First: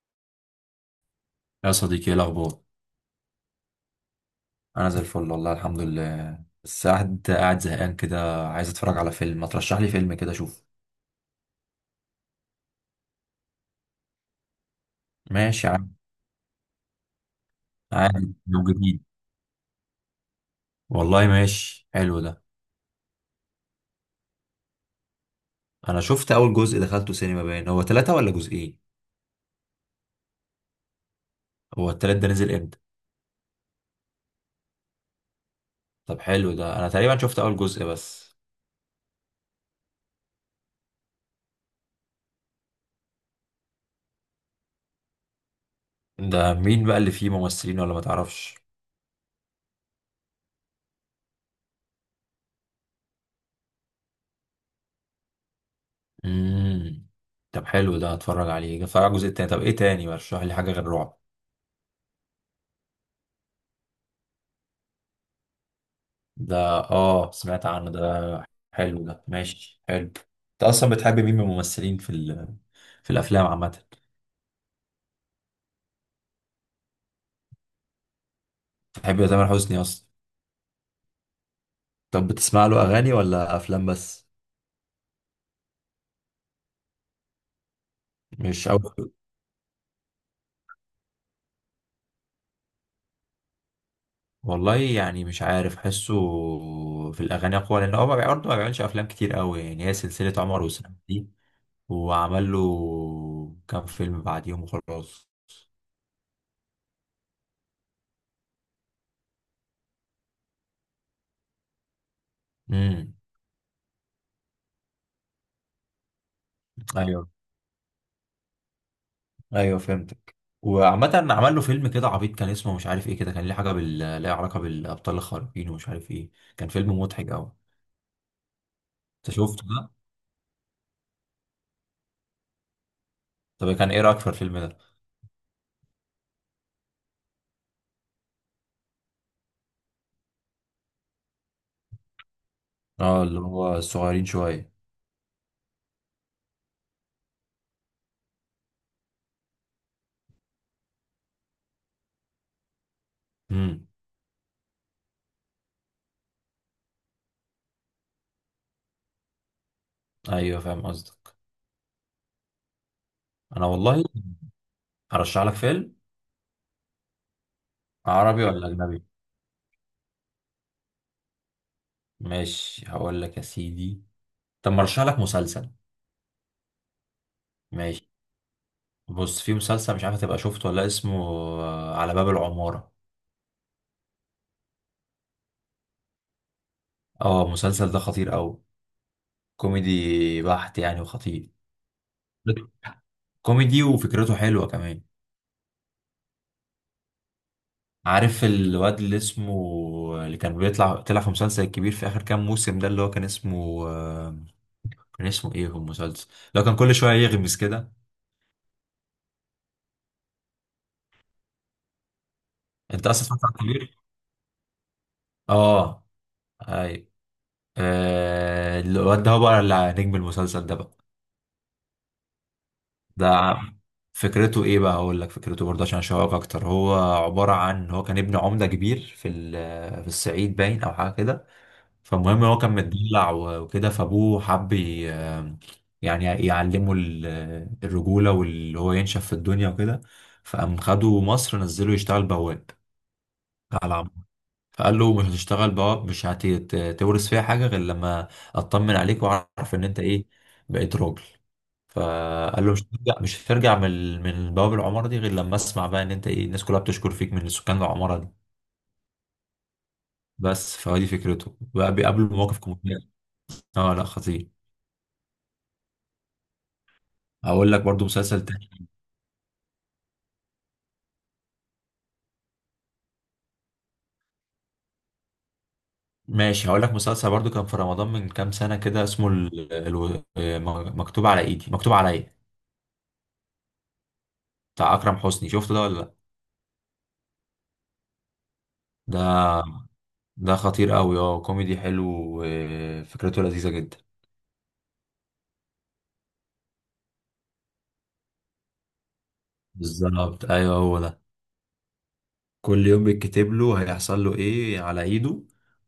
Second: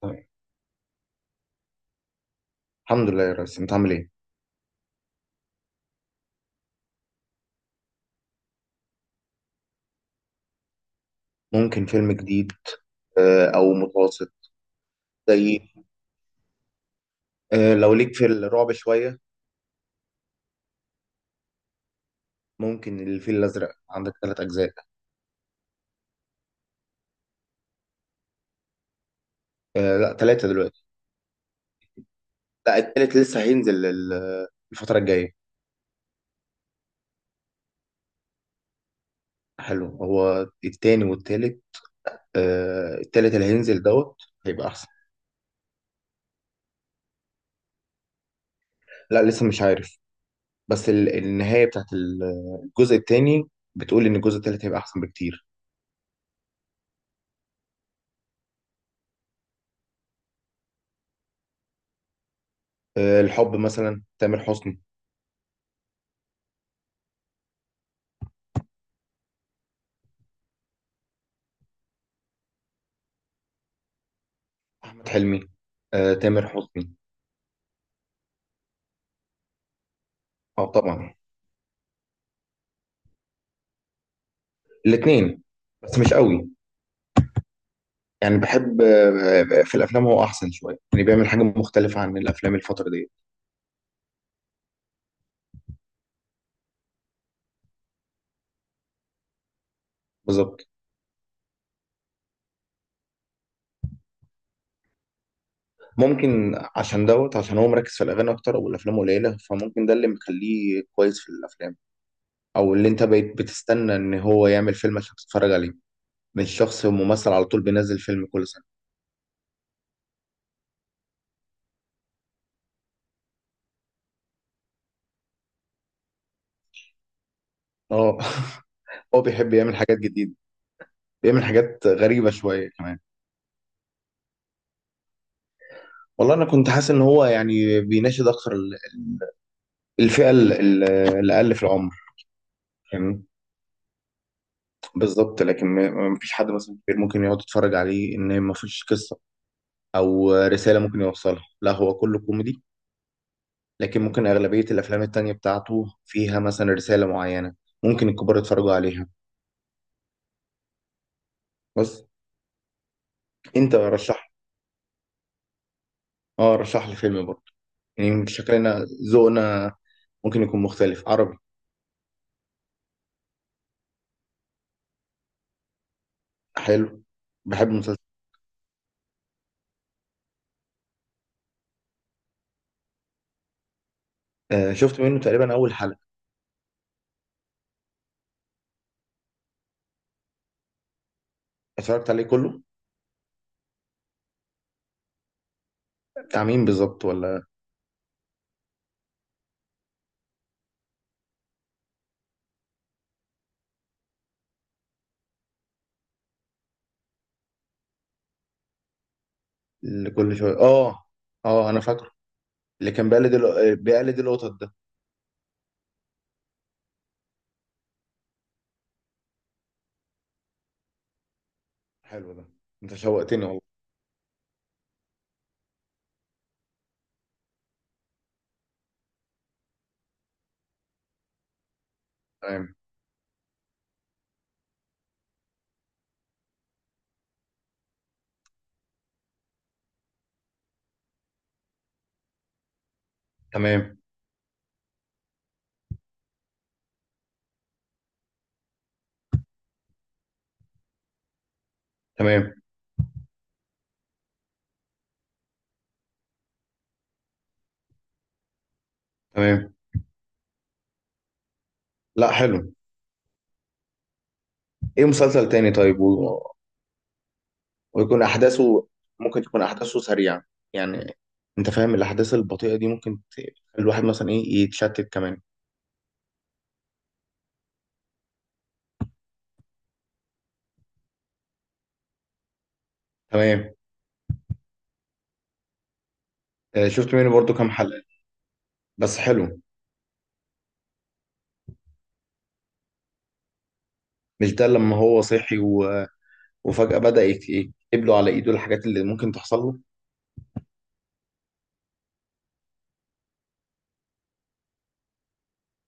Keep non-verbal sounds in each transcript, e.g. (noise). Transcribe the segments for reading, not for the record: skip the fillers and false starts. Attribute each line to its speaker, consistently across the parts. Speaker 1: طيب.
Speaker 2: يا صديقي، ايه الاخبار؟
Speaker 1: الحمد لله يا ريس، انت عامل ايه؟
Speaker 2: انا زي الفل والله الحمد لله. بس قاعد زهقان كده، عايز اتفرج على فيلم. ما ترشح لي فيلم كده اشوف؟
Speaker 1: ممكن فيلم جديد. او متوسط. زي.
Speaker 2: ماشي يا عم.
Speaker 1: لو ليك في
Speaker 2: عادي لو
Speaker 1: الرعب
Speaker 2: جديد.
Speaker 1: شويه.
Speaker 2: والله ماشي، حلو ده.
Speaker 1: ممكن الفيل الازرق، عندك ثلاث اجزاء.
Speaker 2: انا شفت اول جزء، دخلته سينما. باين هو ثلاثة ولا جزئين؟
Speaker 1: لا، ثلاثه دلوقتي.
Speaker 2: هو التلات ده نزل
Speaker 1: لا،
Speaker 2: امتى؟
Speaker 1: الثالث لسه هينزل الفتره الجايه.
Speaker 2: طب حلو ده، انا تقريبا شفت اول جزء بس.
Speaker 1: حلو، هو التاني والتالت. التالت اللي هينزل هيبقى احسن.
Speaker 2: ده مين بقى اللي فيه ممثلين ولا ما تعرفش؟
Speaker 1: لا، لسه مش عارف. بس النهايه بتاعت الجزء التاني بتقول ان الجزء التالت هيبقى احسن بكتير.
Speaker 2: امم طب حلو ده، هتفرج عليه، هتفرج على الجزء التاني. طب ايه تاني؟ رشح لي حاجه غير رعب.
Speaker 1: الحب مثلا، تامر حسني.
Speaker 2: ده اه سمعت عنه، ده حلو ده، ماشي حلو. انت اصلا بتحب مين من الممثلين في في الافلام عامه؟
Speaker 1: احمد حلمي، تامر حسني.
Speaker 2: بتحب تامر حسني اصلا؟
Speaker 1: اه طبعا.
Speaker 2: طب بتسمع له اغاني ولا افلام بس؟
Speaker 1: الاثنين، بس مش قوي. يعني
Speaker 2: مش
Speaker 1: بحب،
Speaker 2: قوي.
Speaker 1: في الافلام هو احسن شويه، يعني بيعمل حاجه مختلفه عن الافلام الفتره دي.
Speaker 2: والله يعني مش عارف، حسه في الاغاني اقوى، لان هو برضه ما بيعملش افلام كتير قوي. يعني هي سلسله عمر
Speaker 1: بالظبط.
Speaker 2: وسلمى دي، وعمل له كام فيلم بعديهم وخلاص.
Speaker 1: ممكن عشان عشان هو مركز في الاغاني اكتر او الافلام قليله، فممكن ده اللي مخليه كويس في الافلام، او اللي انت بقيت بتستنى ان هو يعمل فيلم عشان تتفرج عليه. مش شخص
Speaker 2: ايوه.
Speaker 1: ممثل على طول بينزل فيلم كل سنه.
Speaker 2: ايوه فهمتك. وعامة عمل له فيلم كده عبيط، كان اسمه مش عارف ايه كده، كان ليه حاجة بال ليه علاقة بالأبطال الخارقين ومش عارف ايه. كان فيلم مضحك أوي.
Speaker 1: اه. (laughs) هو بيحب يعمل حاجات جديده، بيعمل حاجات غريبه شويه كمان.
Speaker 2: طب كان ايه رأيك في الفيلم ده؟
Speaker 1: والله انا كنت حاسس ان هو يعني بيناشد اكتر الفئه الاقل في العمر.
Speaker 2: اه
Speaker 1: فاهمني؟
Speaker 2: اللي هو الصغيرين شوية.
Speaker 1: بالظبط. لكن ما فيش حد مثلا كبير ممكن يقعد يتفرج عليه، ان ما فيش قصه او رساله ممكن يوصلها، لا هو كله كوميدي.
Speaker 2: امم
Speaker 1: لكن ممكن اغلبيه الافلام التانية بتاعته فيها مثلا رساله معينه ممكن الكبار يتفرجوا عليها.
Speaker 2: ايوه فاهم قصدك.
Speaker 1: بس
Speaker 2: انا
Speaker 1: انت
Speaker 2: والله
Speaker 1: رشح.
Speaker 2: هرشح لك فيلم.
Speaker 1: اه، رشح لي فيلم برضه. يعني
Speaker 2: عربي ولا
Speaker 1: شكلنا،
Speaker 2: أجنبي؟
Speaker 1: ذوقنا ممكن يكون مختلف. عربي.
Speaker 2: ماشي هقول لك يا سيدي. طب ما ارشح لك مسلسل.
Speaker 1: حلو، بحب مسلسل.
Speaker 2: بص، في مسلسل مش عارف هتبقى شفته ولا لأ، اسمه على باب العمارة.
Speaker 1: آه، شفت منه تقريبا اول حلقه.
Speaker 2: اه المسلسل ده خطير أوي، كوميدي بحت يعني وخطير،
Speaker 1: اتفرجت عليه كله.
Speaker 2: كوميدي وفكرته حلوة كمان.
Speaker 1: بتاع مين بالظبط، ولا؟
Speaker 2: عارف الواد اللي اسمه اللي كان بيطلع، طلع في مسلسل الكبير في اخر كام موسم ده، اللي هو كان اسمه كان اسمه ايه في المسلسل اللي هو كان كل شويه يغمس كده؟
Speaker 1: اللي كل شويه اه، اه انا فاكره. اللي كان بيقلد القطط ده.
Speaker 2: اه اي الواد ده هو بقى اللي نجم المسلسل ده بقى.
Speaker 1: حلو ده، انت
Speaker 2: ده
Speaker 1: شوقتني والله.
Speaker 2: ع- فكرته ايه بقى؟ اقول لك فكرته برضه عشان اشوقك اكتر. هو عباره عن هو كان ابن عمده كبير في في الصعيد باين او حاجه كده. فالمهم هو كان
Speaker 1: تمام.
Speaker 2: متدلع وكده، فابوه حب يعني يعلمه الرجولة، واللي هو ينشف في الدنيا وكده. فقام خده مصر، نزله يشتغل بواب على
Speaker 1: تمام.
Speaker 2: عم. فقال له مش هتشتغل بواب، مش هتورث فيها حاجة غير لما اطمن عليك واعرف ان انت ايه، بقيت راجل.
Speaker 1: تمام.
Speaker 2: فقال له مش هترجع من من بواب العمارة دي غير لما اسمع بقى ان انت ايه، الناس كلها بتشكر فيك من سكان العمارة دي.
Speaker 1: تمام.
Speaker 2: بس. فهو دي فكرته بقى، بيقابله
Speaker 1: لا،
Speaker 2: مواقف
Speaker 1: حلو.
Speaker 2: مهمة. اه لا خطير.
Speaker 1: ايه مسلسل تاني طيب و...
Speaker 2: هقول لك برضو.
Speaker 1: ويكون احداثه ممكن تكون احداثه سريعة. يعني انت فاهم الاحداث البطيئة دي ممكن تخلي الواحد مثلا ايه يتشتت كمان.
Speaker 2: ماشي هقول لك مسلسل برضو كان في رمضان من كام سنة كده، اسمه مكتوب على ايدي، مكتوب عليا.
Speaker 1: تمام.
Speaker 2: بتاع أكرم حسني، شفته ده ولا لا؟
Speaker 1: شفت منه برضو كام حلقة، بس حلو.
Speaker 2: ده ده خطير قوي، اه كوميدي حلو، وفكرته لذيذة جدا.
Speaker 1: مش ده لما هو صحي و... وفجأة بدأ ايه يكتب له على ايده الحاجات اللي ممكن تحصل له.
Speaker 2: بالظبط ايوه هو ده. كل يوم بيتكتب له هيحصل له ايه على ايده،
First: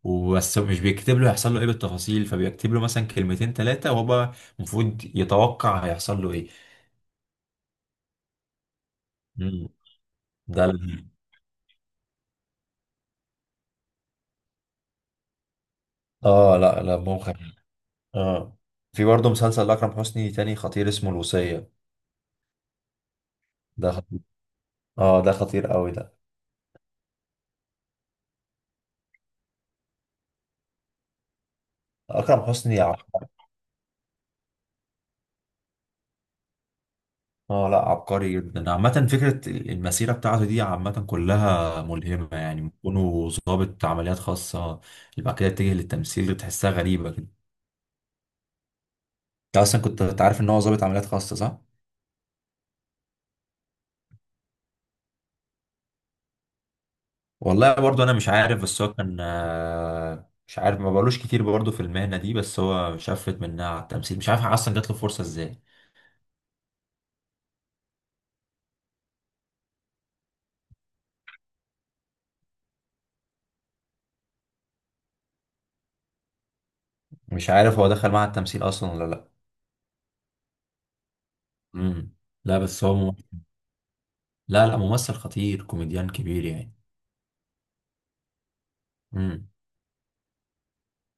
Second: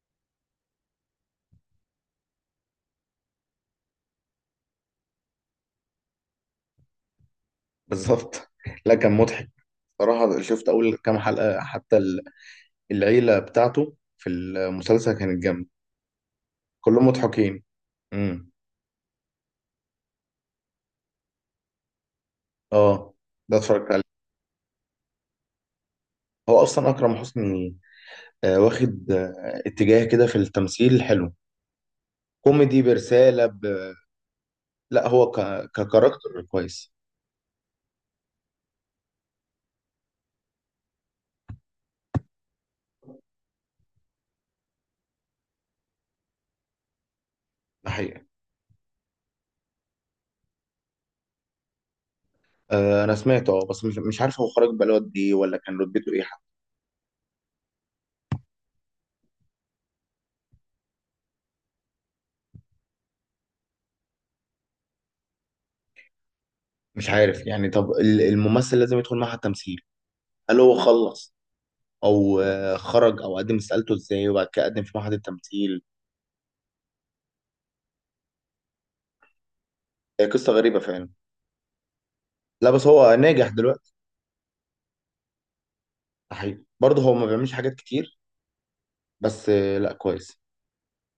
Speaker 2: وبس مش بيكتب له هيحصل له ايه بالتفاصيل، فبيكتب له مثلا كلمتين ثلاثة وهو المفروض يتوقع هيحصل له ايه.
Speaker 1: بالظبط. (laughs) لا، كان مضحك
Speaker 2: مم.
Speaker 1: صراحة.
Speaker 2: ده
Speaker 1: شفت أول
Speaker 2: ال-
Speaker 1: كام حلقة حتى، العيلة بتاعته في المسلسل كانت جامدة،
Speaker 2: اه لا لا
Speaker 1: كلهم مضحكين. امم.
Speaker 2: اه في برضه مسلسل لأكرم حسني تاني خطير اسمه الوصية.
Speaker 1: اه، ده اتفرجت عليه.
Speaker 2: اه ده خطير قوي ده.
Speaker 1: هو اصلا اكرم حسني، واخد اتجاه كده في التمثيل حلو،
Speaker 2: اكرم حسني
Speaker 1: كوميدي لا هو ككاركتر كويس.
Speaker 2: اه لا عبقري جدا عامه. فكره المسيره بتاعته دي عامه كلها ملهمه، يعني كونه ضابط عمليات خاصه اللي بعد كده اتجه للتمثيل، تحسها غريبه كده.
Speaker 1: ده حقيقة.
Speaker 2: انت اصلا كنت عارف ان هو ضابط عمليات خاصه صح؟
Speaker 1: آه، انا سمعته بس مش عارف هو خرج بقاله قد ايه، ولا كان رتبته ايه حتى.
Speaker 2: والله برضه انا مش عارف، بس هو كان مش عارف، ما بقالوش كتير برضه في المهنه دي، بس هو شفت منها على التمثيل، مش عارف اصلا جات له فرصه ازاي.
Speaker 1: مش عارف يعني. طب الممثل لازم يدخل معهد تمثيل؟ هل هو خلص، او خرج، او قدم استقالته ازاي وبعد كده قدم في معهد التمثيل؟
Speaker 2: مش عارف هو دخل معهد التمثيل اصلا ولا لا.
Speaker 1: هي قصة غريبة فعلا.
Speaker 2: امم لا
Speaker 1: لا
Speaker 2: بس
Speaker 1: بس
Speaker 2: هو
Speaker 1: هو
Speaker 2: مم...
Speaker 1: ناجح دلوقتي.
Speaker 2: لا لا ممثل خطير، كوميديان كبير
Speaker 1: حقيقي
Speaker 2: يعني.
Speaker 1: برضه هو ما بيعملش حاجات كتير، بس
Speaker 2: مم.
Speaker 1: لا كويس.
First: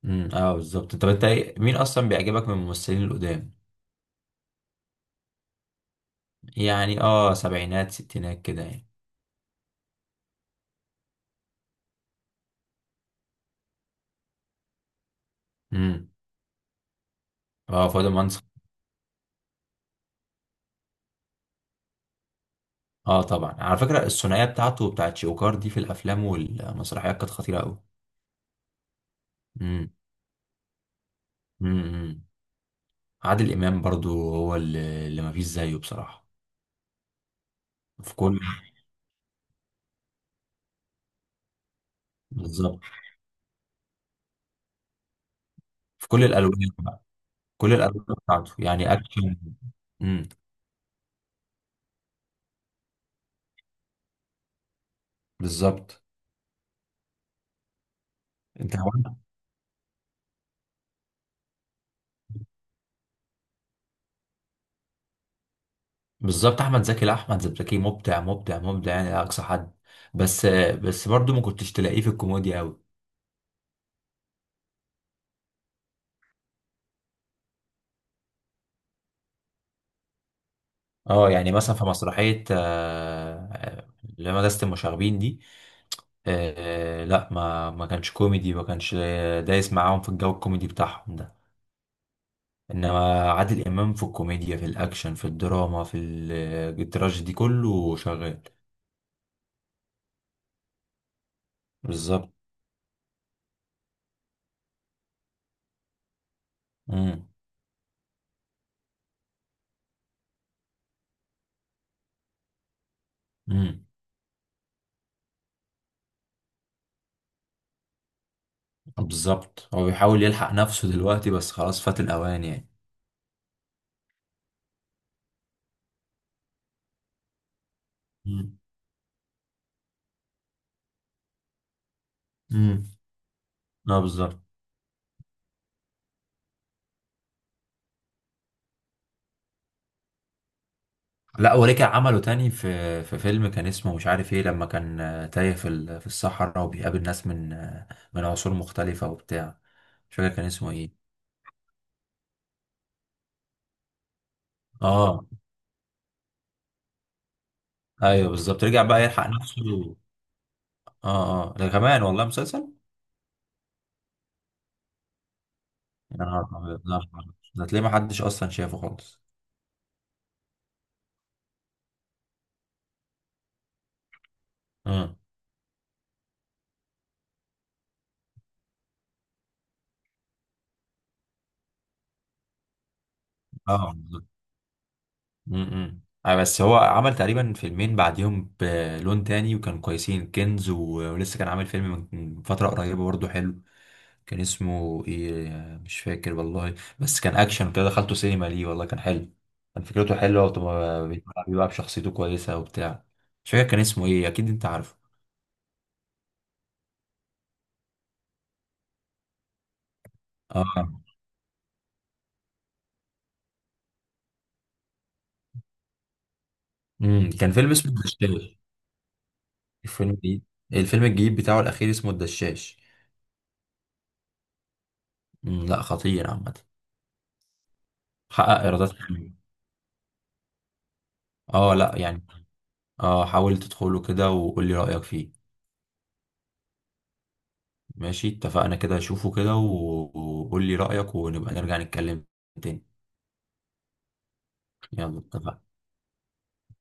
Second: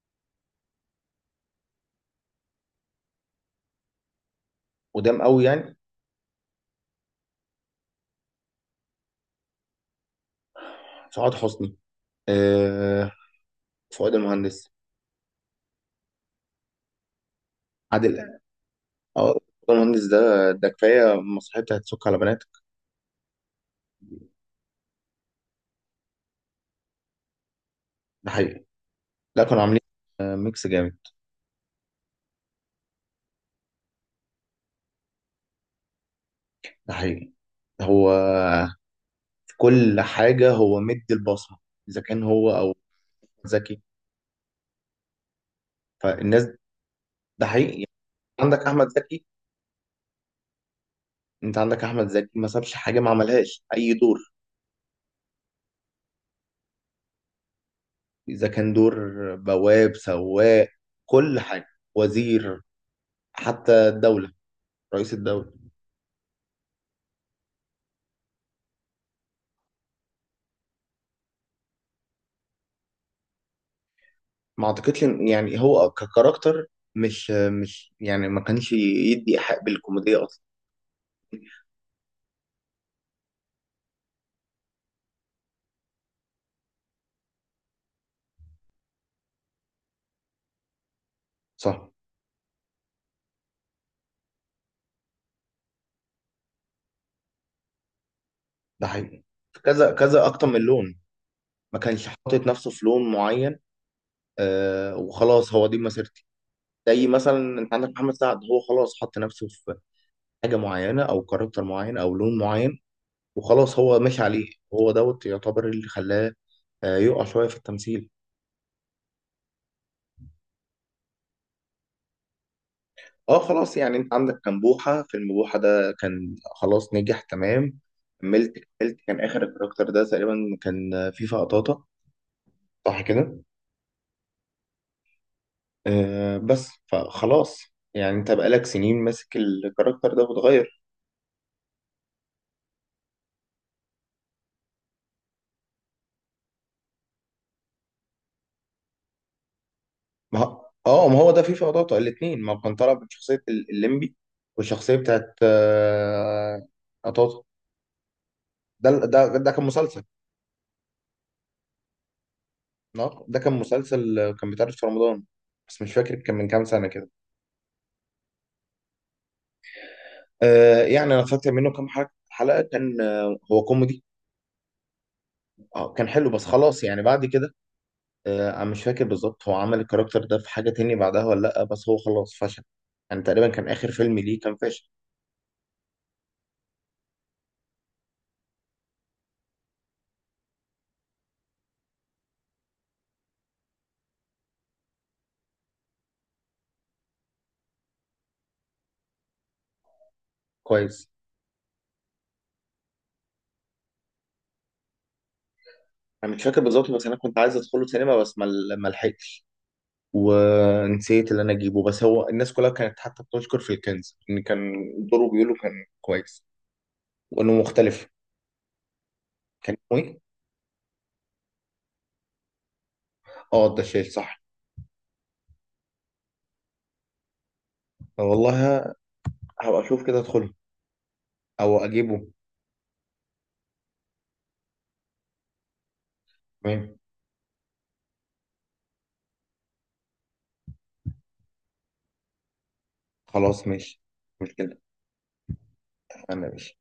Speaker 2: اه بالظبط. طب انت مين اصلا بيعجبك من الممثلين القدام؟
Speaker 1: قدام قوي يعني؟
Speaker 2: يعني اه سبعينات ستينات كده يعني.
Speaker 1: سعاد حسني، آه، فؤاد المهندس،
Speaker 2: امم اه فؤاد
Speaker 1: عادل إمام.
Speaker 2: منصف.
Speaker 1: اه، فؤاد المهندس ده، ده كفايه المسرحيه بتاعت سك على بناتك.
Speaker 2: اه طبعا، على فكره الثنائيه بتاعته وبتاعت شوكار دي في الافلام والمسرحيات كانت خطيره قوي.
Speaker 1: ده حقيقي. لا، كانوا عاملين ميكس جامد.
Speaker 2: امم عادل امام برضو هو اللي ما فيش زيه بصراحه.
Speaker 1: ده حقيقي. هو
Speaker 2: في كل
Speaker 1: في كل حاجه هو مدي البصمه، اذا كان هو او زكي.
Speaker 2: في كل
Speaker 1: فالناس،
Speaker 2: الالوان بقى.
Speaker 1: ده
Speaker 2: كل
Speaker 1: حقيقي.
Speaker 2: الالوان بتاعته
Speaker 1: عندك احمد
Speaker 2: يعني
Speaker 1: زكي.
Speaker 2: اكشن. امم
Speaker 1: انت عندك احمد زكي ما سابش حاجه ما عملهاش، اي دور،
Speaker 2: بالظبط.
Speaker 1: إذا كان
Speaker 2: انت
Speaker 1: دور بواب، سواق، كل حاجة، وزير، حتى الدولة، رئيس الدولة.
Speaker 2: بالظبط. احمد زكي، لا احمد زكي مبدع مبدع مبدع يعني، لا اقصى حد. بس بس برضو ما كنتش تلاقيه في الكوميديا قوي.
Speaker 1: ما أعتقدش يعني هو ككاركتر مش يعني ما كانش يدي إيحاء بالكوميديا أصلا.
Speaker 2: اه يعني مثلا في مسرحية اللي هي مدرسة المشاغبين دي، لا ما كانش كوميدي، ما كانش دايس معاهم في الجو الكوميدي بتاعهم ده.
Speaker 1: صح.
Speaker 2: انما عادل امام في الكوميديا، في الاكشن، في الدراما، في التراجيدي، كله شغال.
Speaker 1: ده حقيقي. كذا كذا أكتر من لون، ما كانش
Speaker 2: بالظبط.
Speaker 1: حاطط نفسه في لون معين. وخلاص، هو دي مسيرتي. زي
Speaker 2: مم.
Speaker 1: مثلا انت عندك محمد سعد، هو خلاص حط نفسه في حاجه معينه او كاركتر معين او لون معين، وخلاص
Speaker 2: مم.
Speaker 1: هو ماشي عليه. هو يعتبر اللي خلاه يقع شوية في التمثيل.
Speaker 2: بالظبط هو بيحاول يلحق نفسه دلوقتي، بس خلاص فات الاوان يعني.
Speaker 1: اه، خلاص يعني. انت عندك كان بوحة، فيلم بوحة ده كان خلاص نجح تمام. كملت.
Speaker 2: مم.
Speaker 1: كملت كان اخر الكاركتر ده تقريبا، كان فيفا قطاطة.
Speaker 2: مم.
Speaker 1: صح كده؟
Speaker 2: اه بالظبط.
Speaker 1: آه، بس فخلاص، يعني انت بقالك سنين ماسك الكاركتر ده وتغير.
Speaker 2: لا ورجع عمله تاني في في فيلم كان اسمه مش عارف ايه، لما كان تايه في في الصحراء، وبيقابل ناس من من عصور مختلفة وبتاع. مش فاكر كان اسمه ايه.
Speaker 1: ما هو ده فيفا قطاطة الاتنين، ما هو كان طالع من شخصية الليمبي والشخصية
Speaker 2: اه
Speaker 1: بتاعت قطاطة.
Speaker 2: ايوه بالظبط. رجع
Speaker 1: ده
Speaker 2: بقى
Speaker 1: ده
Speaker 2: يلحق
Speaker 1: ده كان
Speaker 2: نفسه.
Speaker 1: مسلسل.
Speaker 2: اه اه ده كمان والله مسلسل.
Speaker 1: ده كان مسلسل، كان بيتعرض في رمضان، بس مش فاكر
Speaker 2: يا
Speaker 1: كان من
Speaker 2: نهار
Speaker 1: كام
Speaker 2: أبيض.
Speaker 1: سنة كده.
Speaker 2: ده تلاقيه ما حدش اصلا شافه خالص.
Speaker 1: يعني أنا فاكر منه كام حلقة، كان هو كوميدي.
Speaker 2: امم
Speaker 1: كان حلو، بس خلاص يعني بعد كده. أنا مش فاكر بالظبط هو عمل الكاركتر ده في حاجة تاني بعدها ولا لأ، بس هو خلاص فشل، يعني تقريبا كان
Speaker 2: اه.
Speaker 1: آخر فيلم ليه كان فاشل.
Speaker 2: امم بس هو عمل تقريبا فيلمين بعديهم بلون تاني وكانوا كويسين، كنز و... ولسه كان عامل فيلم من فترة قريبة برضه حلو. كان اسمه ايه؟ مش فاكر والله. بس كان اكشن كده، دخلته سينما ليه والله كان حلو، كان فكرته حلوة، وطبعا
Speaker 1: كويس.
Speaker 2: بيتمتع بيه بقى بشخصيته كويسة وبتاع. مش فاكر كان اسمه ايه، اكيد انت عارفه.
Speaker 1: أنا مش فاكر بالظبط، بس أنا كنت عايز أدخله سينما، بس ما لحقتش، ونسيت اللي أنا أجيبه. بس هو الناس كلها كانت حتى بتشكر في الكنز، إن كان دوره بيقولوا كان كويس، وإنه
Speaker 2: كان فيلم اسمه
Speaker 1: مختلف.
Speaker 2: الدشاش.
Speaker 1: كان اسمه
Speaker 2: الفيلم
Speaker 1: إيه؟
Speaker 2: الجديد، الفيلم الجديد بتاعه الاخير اسمه الدشاش.
Speaker 1: اه، الدشاش صح.
Speaker 2: لا خطير عامة،
Speaker 1: طب
Speaker 2: حقق
Speaker 1: والله
Speaker 2: ايرادات حلوة.
Speaker 1: هبقى اشوف كده ادخله،
Speaker 2: اه
Speaker 1: او
Speaker 2: لا
Speaker 1: اجيبه.
Speaker 2: يعني. اه حاول تدخله كده وقول لي رأيك فيه.
Speaker 1: تمام.
Speaker 2: ماشي اتفقنا كده، اشوفه كده وقول لي رأيك ونبقى نرجع نتكلم تاني.
Speaker 1: خلاص ماشي. مش كده؟
Speaker 2: يلا اتفقنا.
Speaker 1: انا ماشي.